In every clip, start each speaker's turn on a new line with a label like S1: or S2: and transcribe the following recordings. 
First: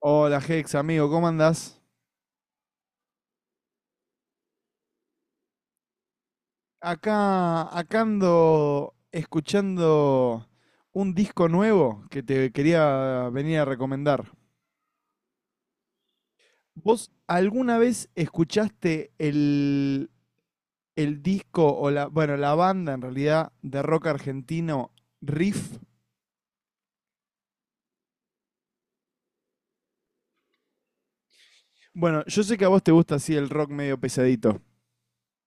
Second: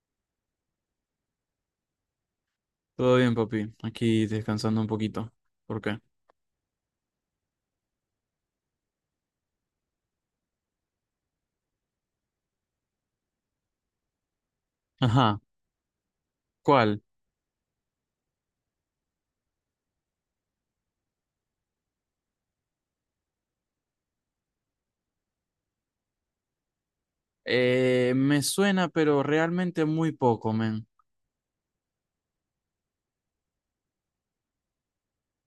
S1: Hola Hex, amigo, ¿cómo andás?
S2: Todo bien, papi. Aquí descansando un poquito. ¿Por qué?
S1: Acá ando escuchando un disco nuevo que te quería venir a recomendar.
S2: Ajá. ¿Cuál?
S1: ¿Vos alguna vez escuchaste el disco o la, bueno, la banda en realidad de rock argentino Riff?
S2: Me suena, pero realmente muy poco, men.
S1: Bueno, yo sé que a vos te gusta así el rock medio pesadito.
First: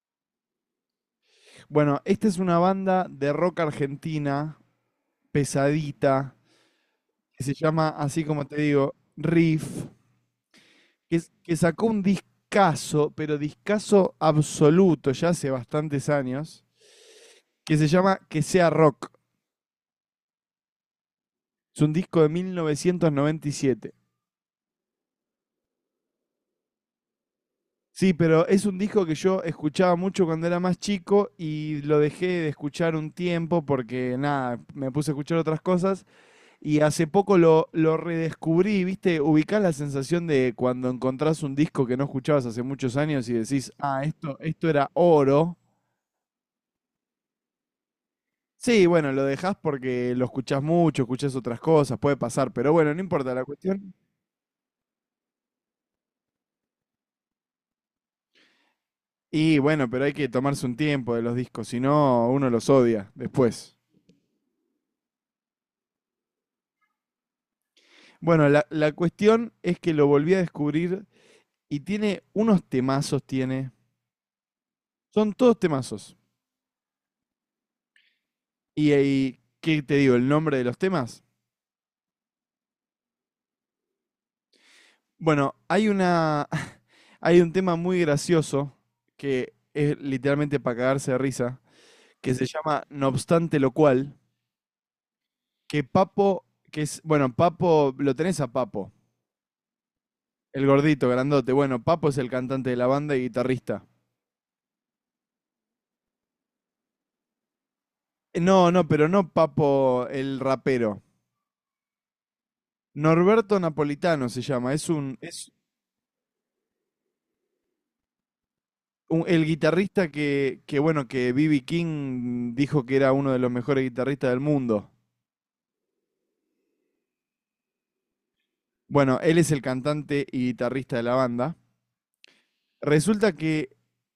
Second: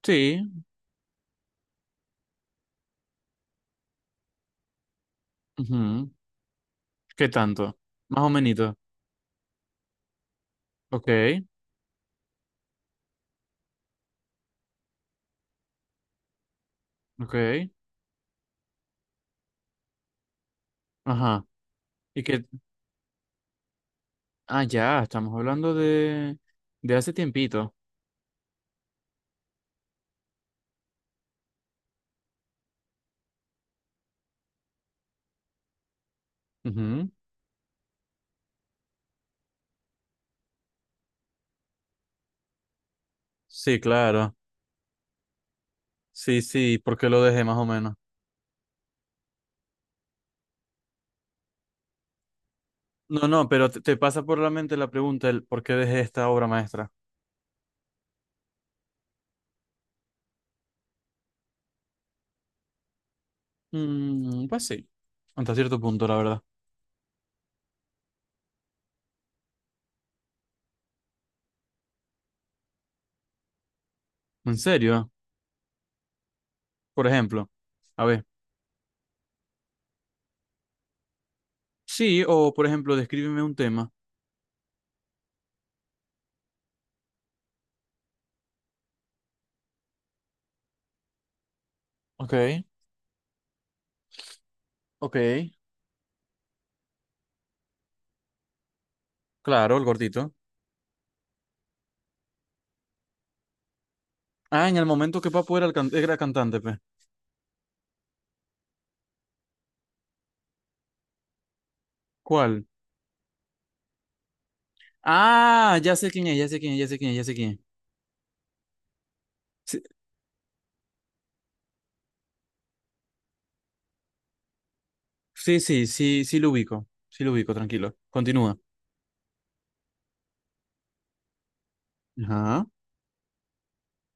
S2: Sí.
S1: Bueno, esta es una banda de rock argentina,
S2: Ujú.
S1: pesadita,
S2: ¿Qué
S1: que se
S2: tanto?
S1: llama, así
S2: Más o
S1: como te
S2: menos.
S1: digo, Riff.
S2: Ok,
S1: Que sacó un discazo, pero discazo absoluto ya hace bastantes años,
S2: ok.
S1: que se llama Que sea rock.
S2: Ajá.
S1: Es un disco
S2: ¿Y
S1: de
S2: qué?
S1: 1997.
S2: Ah, ya, estamos hablando de hace tiempito.
S1: Sí, pero es un disco que yo escuchaba mucho cuando era más chico y lo dejé de escuchar un tiempo porque nada, me puse a escuchar otras cosas y hace
S2: Ujú.
S1: poco lo redescubrí, ¿viste? Ubicás la sensación de cuando encontrás un disco que no escuchabas hace muchos años y decís,
S2: Sí,
S1: ah,
S2: claro.
S1: esto era oro.
S2: Sí, sí, ¿por qué lo dejé más o menos?
S1: Sí, bueno, lo dejás porque lo escuchás mucho, escuchás otras cosas, puede pasar, pero bueno, no
S2: No,
S1: importa la
S2: no, pero
S1: cuestión.
S2: te pasa por la mente la pregunta, el por qué dejé esta obra maestra.
S1: Y bueno, pero hay que tomarse un tiempo de los discos, si no, uno los odia después.
S2: Mm, pues sí, hasta cierto punto, la verdad.
S1: Bueno, la cuestión es que lo volví a descubrir y tiene unos temazos, tiene.
S2: ¿En serio?
S1: Son todos temazos.
S2: Por ejemplo, a ver,
S1: Y, ahí, ¿qué te digo? ¿El nombre de los temas?
S2: sí, o por ejemplo, descríbeme un tema.
S1: Bueno, hay una. Hay un tema muy gracioso que es literalmente para cagarse de risa, que se
S2: Ok,
S1: llama No obstante lo cual.
S2: ok,
S1: Que Papo, que es, bueno, Papo, lo tenés a Papo,
S2: claro, el gordito.
S1: el gordito, grandote. Bueno, Papo es el cantante de la banda y guitarrista.
S2: Ah, en el momento que Papo era, era cantante, pues.
S1: No, no, pero no Papo, el rapero.
S2: ¿Cuál?
S1: Norberto Napolitano se llama, es
S2: Ah, ya sé quién es, ya sé quién es, ya sé quién es, ya sé quién es.
S1: el
S2: Sí,
S1: guitarrista que B.B. King dijo que era uno de los mejores guitarristas del mundo.
S2: sí, sí, sí, sí lo ubico. Sí lo ubico, tranquilo. Continúa.
S1: Bueno, él es el cantante y guitarrista de la banda.
S2: Ajá.
S1: Resulta que,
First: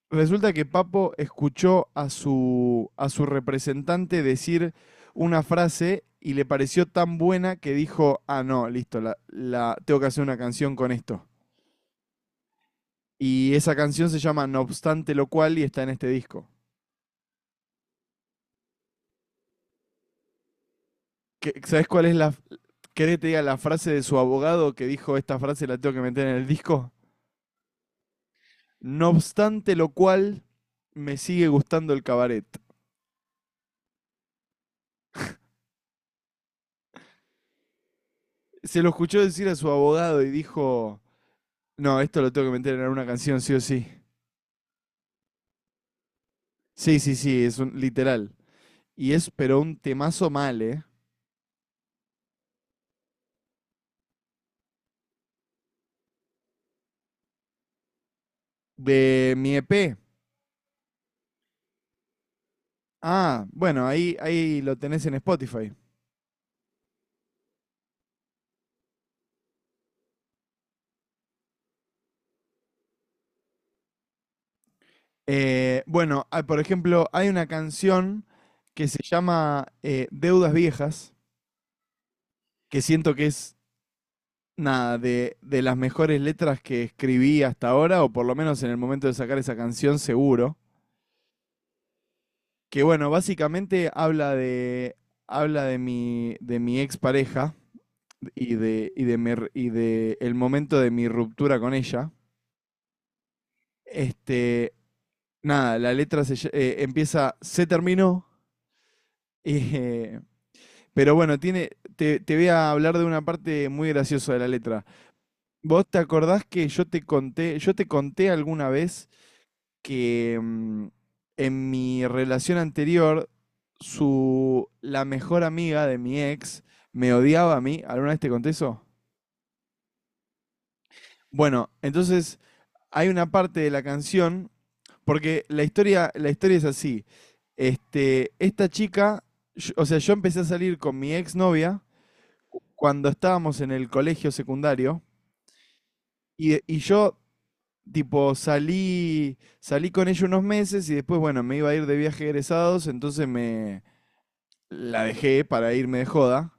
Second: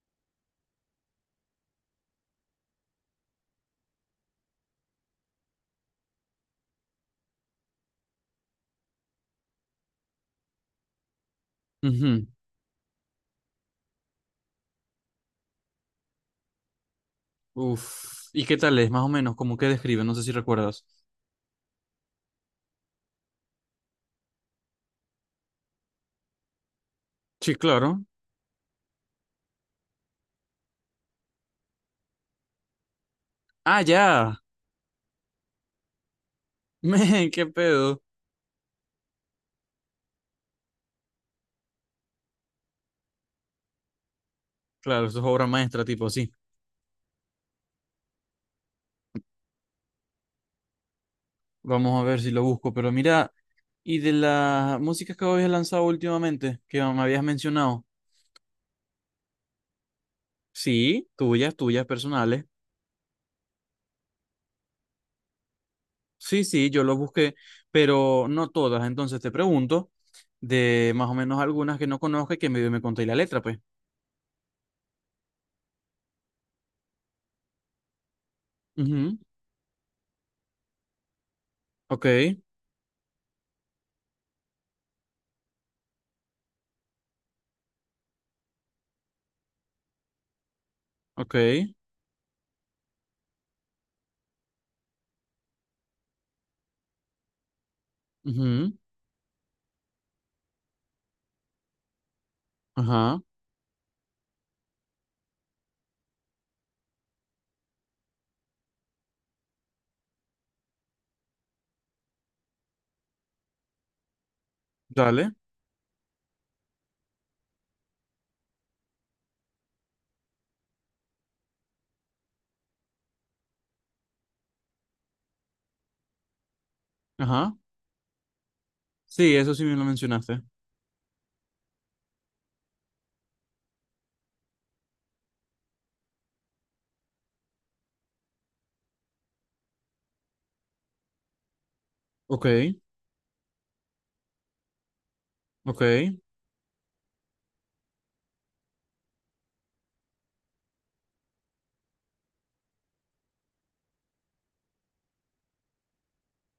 S1: resulta que Papo escuchó a a su representante decir una frase y le pareció tan buena que dijo, ah, no, listo, tengo que hacer una canción con esto.
S2: Ujú.
S1: Y esa canción se llama No obstante lo cual y está en este disco.
S2: Uf. ¿Y qué tal es? Más o menos, como que describe, no sé si recuerdas.
S1: ¿Qué- ¿Sabés cuál es querés que te diga la frase de su abogado que dijo esta frase la tengo que meter en el disco?
S2: Sí, claro.
S1: No obstante lo cual, me sigue gustando el cabaret.
S2: Ah, ya. Men, qué pedo.
S1: Se lo escuchó decir a su abogado y dijo, no, esto lo tengo que meter en una canción, sí o sí.
S2: Claro, eso es obra maestra, tipo así.
S1: Sí, sí, sí, es un literal. Y es, pero un temazo mal, ¿eh?
S2: Vamos a ver si lo busco, pero mira, y de las músicas que habías lanzado últimamente, que me habías mencionado,
S1: De mi EP.
S2: sí, tuyas, tuyas personales,
S1: Ah, bueno, ahí lo tenés en Spotify.
S2: sí, sí, yo lo busqué, pero no todas, entonces te pregunto de más o menos algunas que no conozco y que medio me conté la letra, pues.
S1: Bueno, ah, por ejemplo, hay una canción que se
S2: Ujú,
S1: llama Deudas Viejas,
S2: ok,
S1: que siento que es, nada, de las mejores letras que escribí hasta ahora, o por lo menos en el momento de sacar esa canción, seguro.
S2: ok,
S1: Que bueno, básicamente habla de mi expareja y
S2: ujú,
S1: y de el momento de mi ruptura con ella.
S2: ajá,
S1: Este, nada, la letra se, empieza, se terminó. eh, pero bueno, tiene, te voy a hablar de una parte muy graciosa de la letra.
S2: dale,
S1: ¿Vos te acordás que yo te conté alguna vez que en mi relación anterior, la mejor amiga de mi ex me
S2: ajá,
S1: odiaba a mí? ¿Alguna vez te conté eso?
S2: sí, eso sí me lo mencionaste,
S1: Bueno, entonces hay una parte de la canción, porque la historia es así. Este, esta chica, o sea, yo empecé a salir con mi exnovia
S2: ok,
S1: cuando estábamos en el colegio secundario
S2: ok,
S1: y yo, tipo, salí con ella unos meses y después, bueno, me iba a ir de viaje egresados, entonces me la dejé para irme de joda.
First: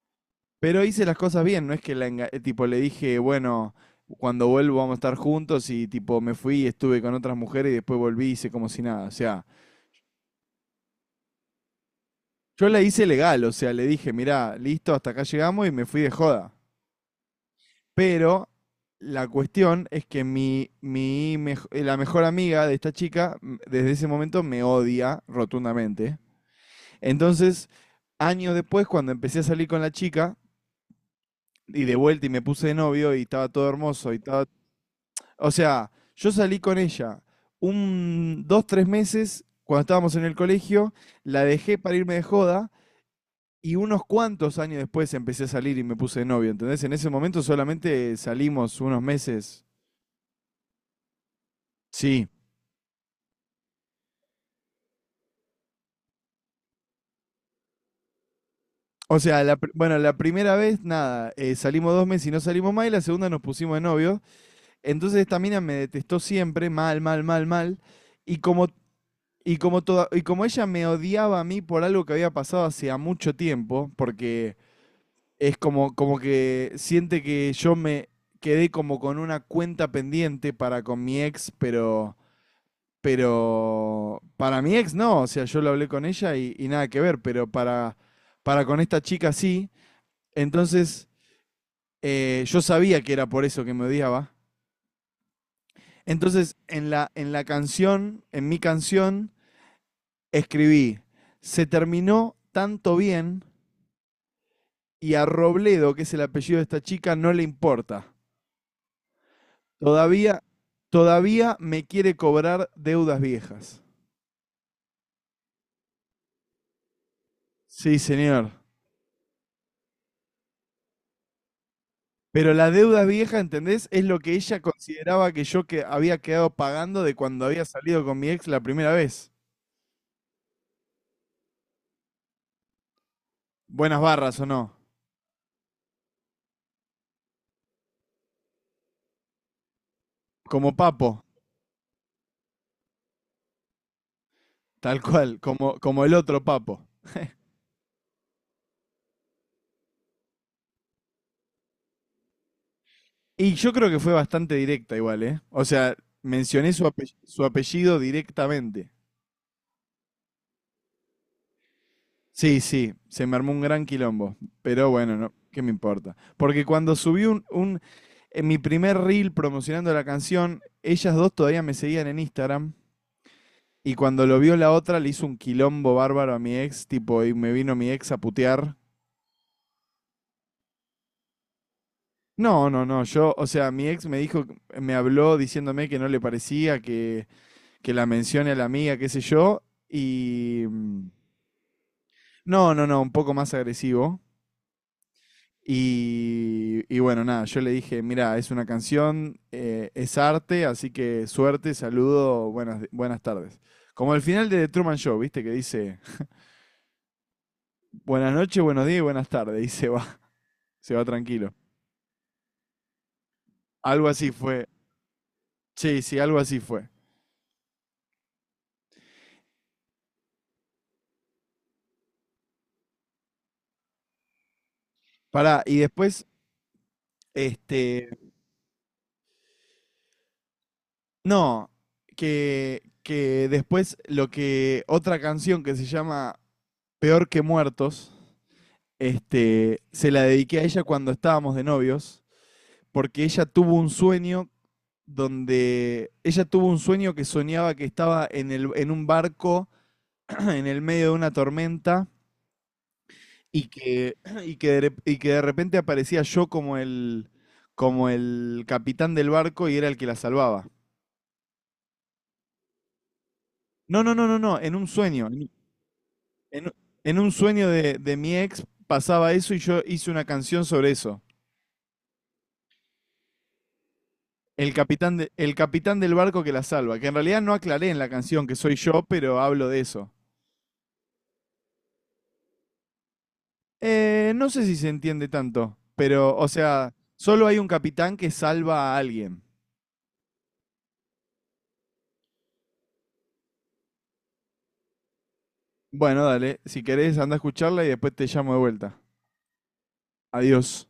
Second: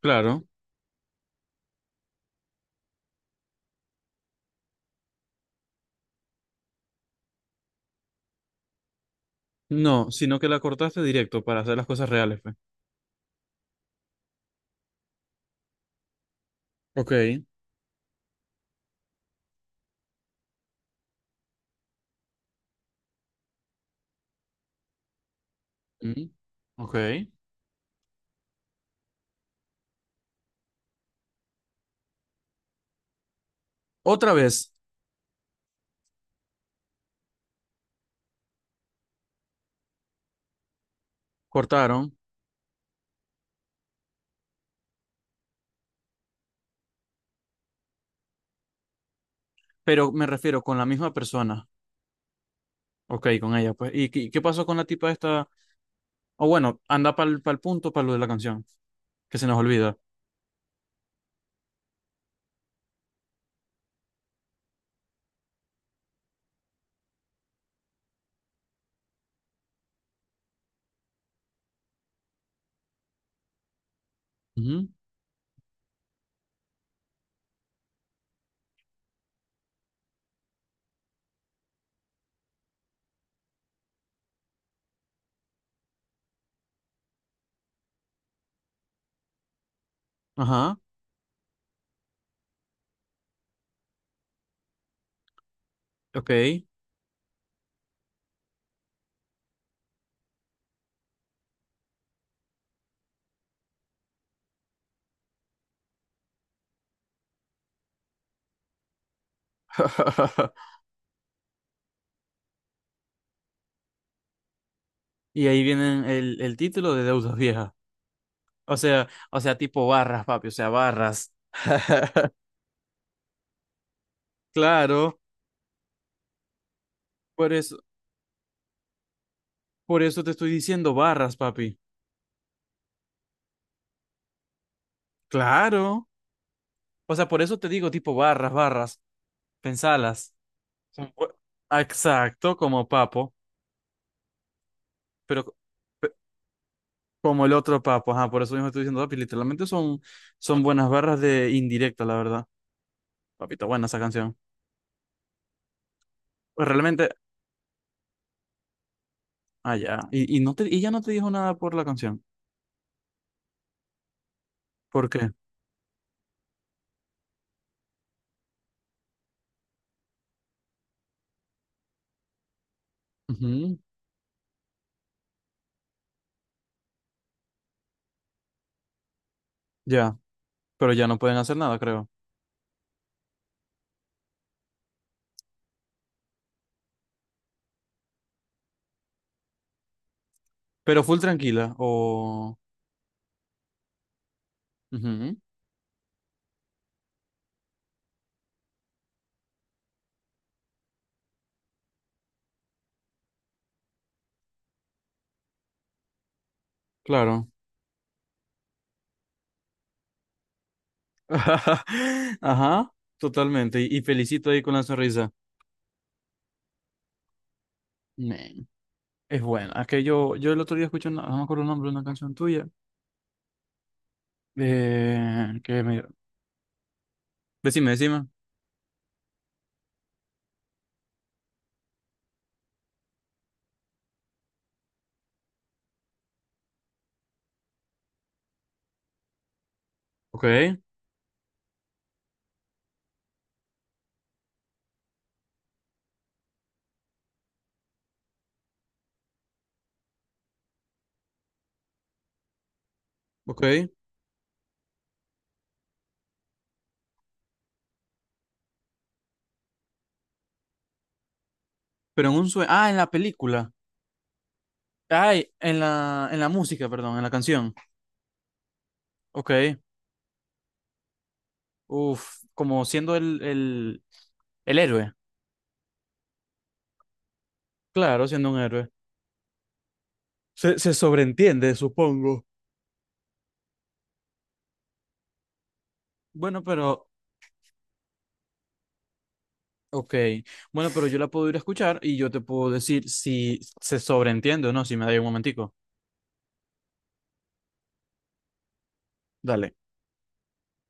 S2: claro,
S1: Pero hice las cosas bien, no es que la tipo le dije, bueno, cuando vuelvo vamos a estar juntos y tipo me fui y estuve con otras mujeres y después volví y hice como si nada. O sea,
S2: no, sino que la cortaste directo para hacer las cosas reales, pues.
S1: yo la hice legal, o sea, le dije, mirá, listo, hasta acá llegamos y me fui de joda.
S2: Ok.
S1: Pero la cuestión es que la mejor amiga de esta chica desde ese momento me odia rotundamente.
S2: Mm, ok.
S1: Entonces, años después, cuando empecé a salir con la chica y de vuelta y me puse de novio y estaba todo hermoso y
S2: Otra
S1: estaba.
S2: vez
S1: O sea, yo salí con ella un, dos, tres meses cuando estábamos en el colegio, la dejé para irme
S2: cortaron,
S1: de joda y unos cuantos años después empecé a salir y me puse de novio, ¿entendés? En ese momento solamente salimos unos meses.
S2: pero me refiero con la misma persona.
S1: Sí.
S2: Ok, con ella, pues. ¿Y qué, qué pasó con la tipa esta? O bueno, anda para el punto, para lo de la canción,
S1: O
S2: que
S1: sea,
S2: se nos
S1: bueno,
S2: olvida.
S1: la primera vez, nada, salimos dos meses y no salimos más, y la segunda nos pusimos de novio. Entonces esta mina me detestó siempre, mal, mal, mal, mal. Y como, y como ella me odiaba a mí por algo que había pasado hace mucho tiempo, porque
S2: Ujú,
S1: es como, como que siente que yo me quedé como con una cuenta pendiente para con mi ex, pero para mi ex no, o sea, yo lo hablé con ella y nada que ver, pero para con esta chica sí.
S2: ajá,
S1: Entonces, yo sabía que era por eso que me odiaba.
S2: ok.
S1: Entonces, en la canción, en mi canción, escribí, se terminó tanto bien y a Robledo, que es el apellido de esta chica, no le importa. Todavía, todavía me quiere cobrar deudas viejas.
S2: Y ahí vienen el título de Deudas Viejas.
S1: Sí, señor.
S2: O sea, tipo barras, papi, o sea, barras.
S1: Pero las deudas viejas, ¿entendés? Es lo que ella
S2: Claro,
S1: consideraba que yo que había quedado pagando de cuando
S2: por
S1: había
S2: eso,
S1: salido con mi ex la primera vez.
S2: por eso te estoy diciendo barras, papi.
S1: Buenas barras o no.
S2: Claro. O sea, por eso te digo tipo barras, barras. Pensalas.
S1: Como Papo,
S2: Como- Ah, exacto, como papo,
S1: tal cual,
S2: pero
S1: como, como el
S2: pe-
S1: otro Papo.
S2: como el otro papo, ajá, por eso mismo estoy diciendo, papi, literalmente son, son buenas barras de indirecta, la verdad.
S1: Y
S2: Papito,
S1: yo
S2: buena
S1: creo que
S2: esa
S1: fue
S2: canción.
S1: bastante directa igual, ¿eh? O sea,
S2: Pues
S1: mencioné
S2: realmente,
S1: su apellido directamente.
S2: ah, ya. Y no te, y ya no te dijo nada por la canción.
S1: Sí, sí, se me armó un gran quilombo, pero
S2: ¿Por
S1: bueno,
S2: qué?
S1: no, ¿qué me importa? Porque cuando subí en mi primer reel promocionando la canción, ellas dos todavía me seguían en Instagram
S2: Ujú,
S1: y cuando lo vio la otra le hizo un quilombo bárbaro a mi ex, tipo, y me vino mi ex a putear.
S2: ya, pero ya no pueden hacer nada, creo.
S1: No, no, no, yo, o sea, mi ex me dijo, me habló diciéndome que no le parecía que la mencione a la amiga, qué sé yo, y...
S2: Pero full tranquila, o...
S1: no, no, no, un poco más agresivo.
S2: Ujú,
S1: Y bueno, nada, yo le dije, mira, es una canción, es arte, así que suerte, saludo, buenas tardes. Como el final de The Truman Show, ¿viste? Que dice,
S2: claro.
S1: buenas noches, buenos días y buenas tardes, y se va, se va tranquilo.
S2: Ajá, totalmente. Y
S1: Algo así
S2: felicito ahí
S1: fue.
S2: con la sonrisa.
S1: Sí, sí, algo así fue.
S2: Man, es bueno. Es que yo el otro día escuché, no me acuerdo el nombre de una canción tuya.
S1: Pará, y
S2: Que me...
S1: después,
S2: Decime,
S1: este,
S2: decime.
S1: no, que después lo que, otra canción que se llama Peor que Muertos, este, se la
S2: Ok,
S1: dediqué a ella cuando estábamos de novios. Porque ella tuvo un sueño que soñaba que estaba en, el, en un barco en el medio de una tormenta y
S2: ok.
S1: que, y que de repente aparecía yo como como el capitán del barco y era el que la salvaba.
S2: Pero en un sueño. Ah, en la película.
S1: No, no, no, no, no, en un sueño.
S2: Ay, en en la
S1: En-
S2: música, perdón,
S1: en
S2: en la
S1: un sueño
S2: canción.
S1: de mi ex pasaba eso y
S2: Ok.
S1: yo hice una canción sobre eso.
S2: Uf, como siendo el héroe.
S1: El capitán del barco que la salva, que en realidad no aclaré en la
S2: Claro,
S1: canción
S2: siendo
S1: que
S2: un
S1: soy
S2: héroe.
S1: yo, pero hablo de eso.
S2: Se sobreentiende, supongo.
S1: No sé si se entiende tanto, pero, o
S2: Bueno,
S1: sea,
S2: pero.
S1: solo hay un capitán que salva a alguien.
S2: Ok. Bueno, pero yo la puedo ir a escuchar y yo te puedo decir si se sobreentiende o no, si me da un momentico.
S1: Bueno, dale, si querés, anda a escucharla y después te llamo de vuelta.
S2: Dale.
S1: Adiós.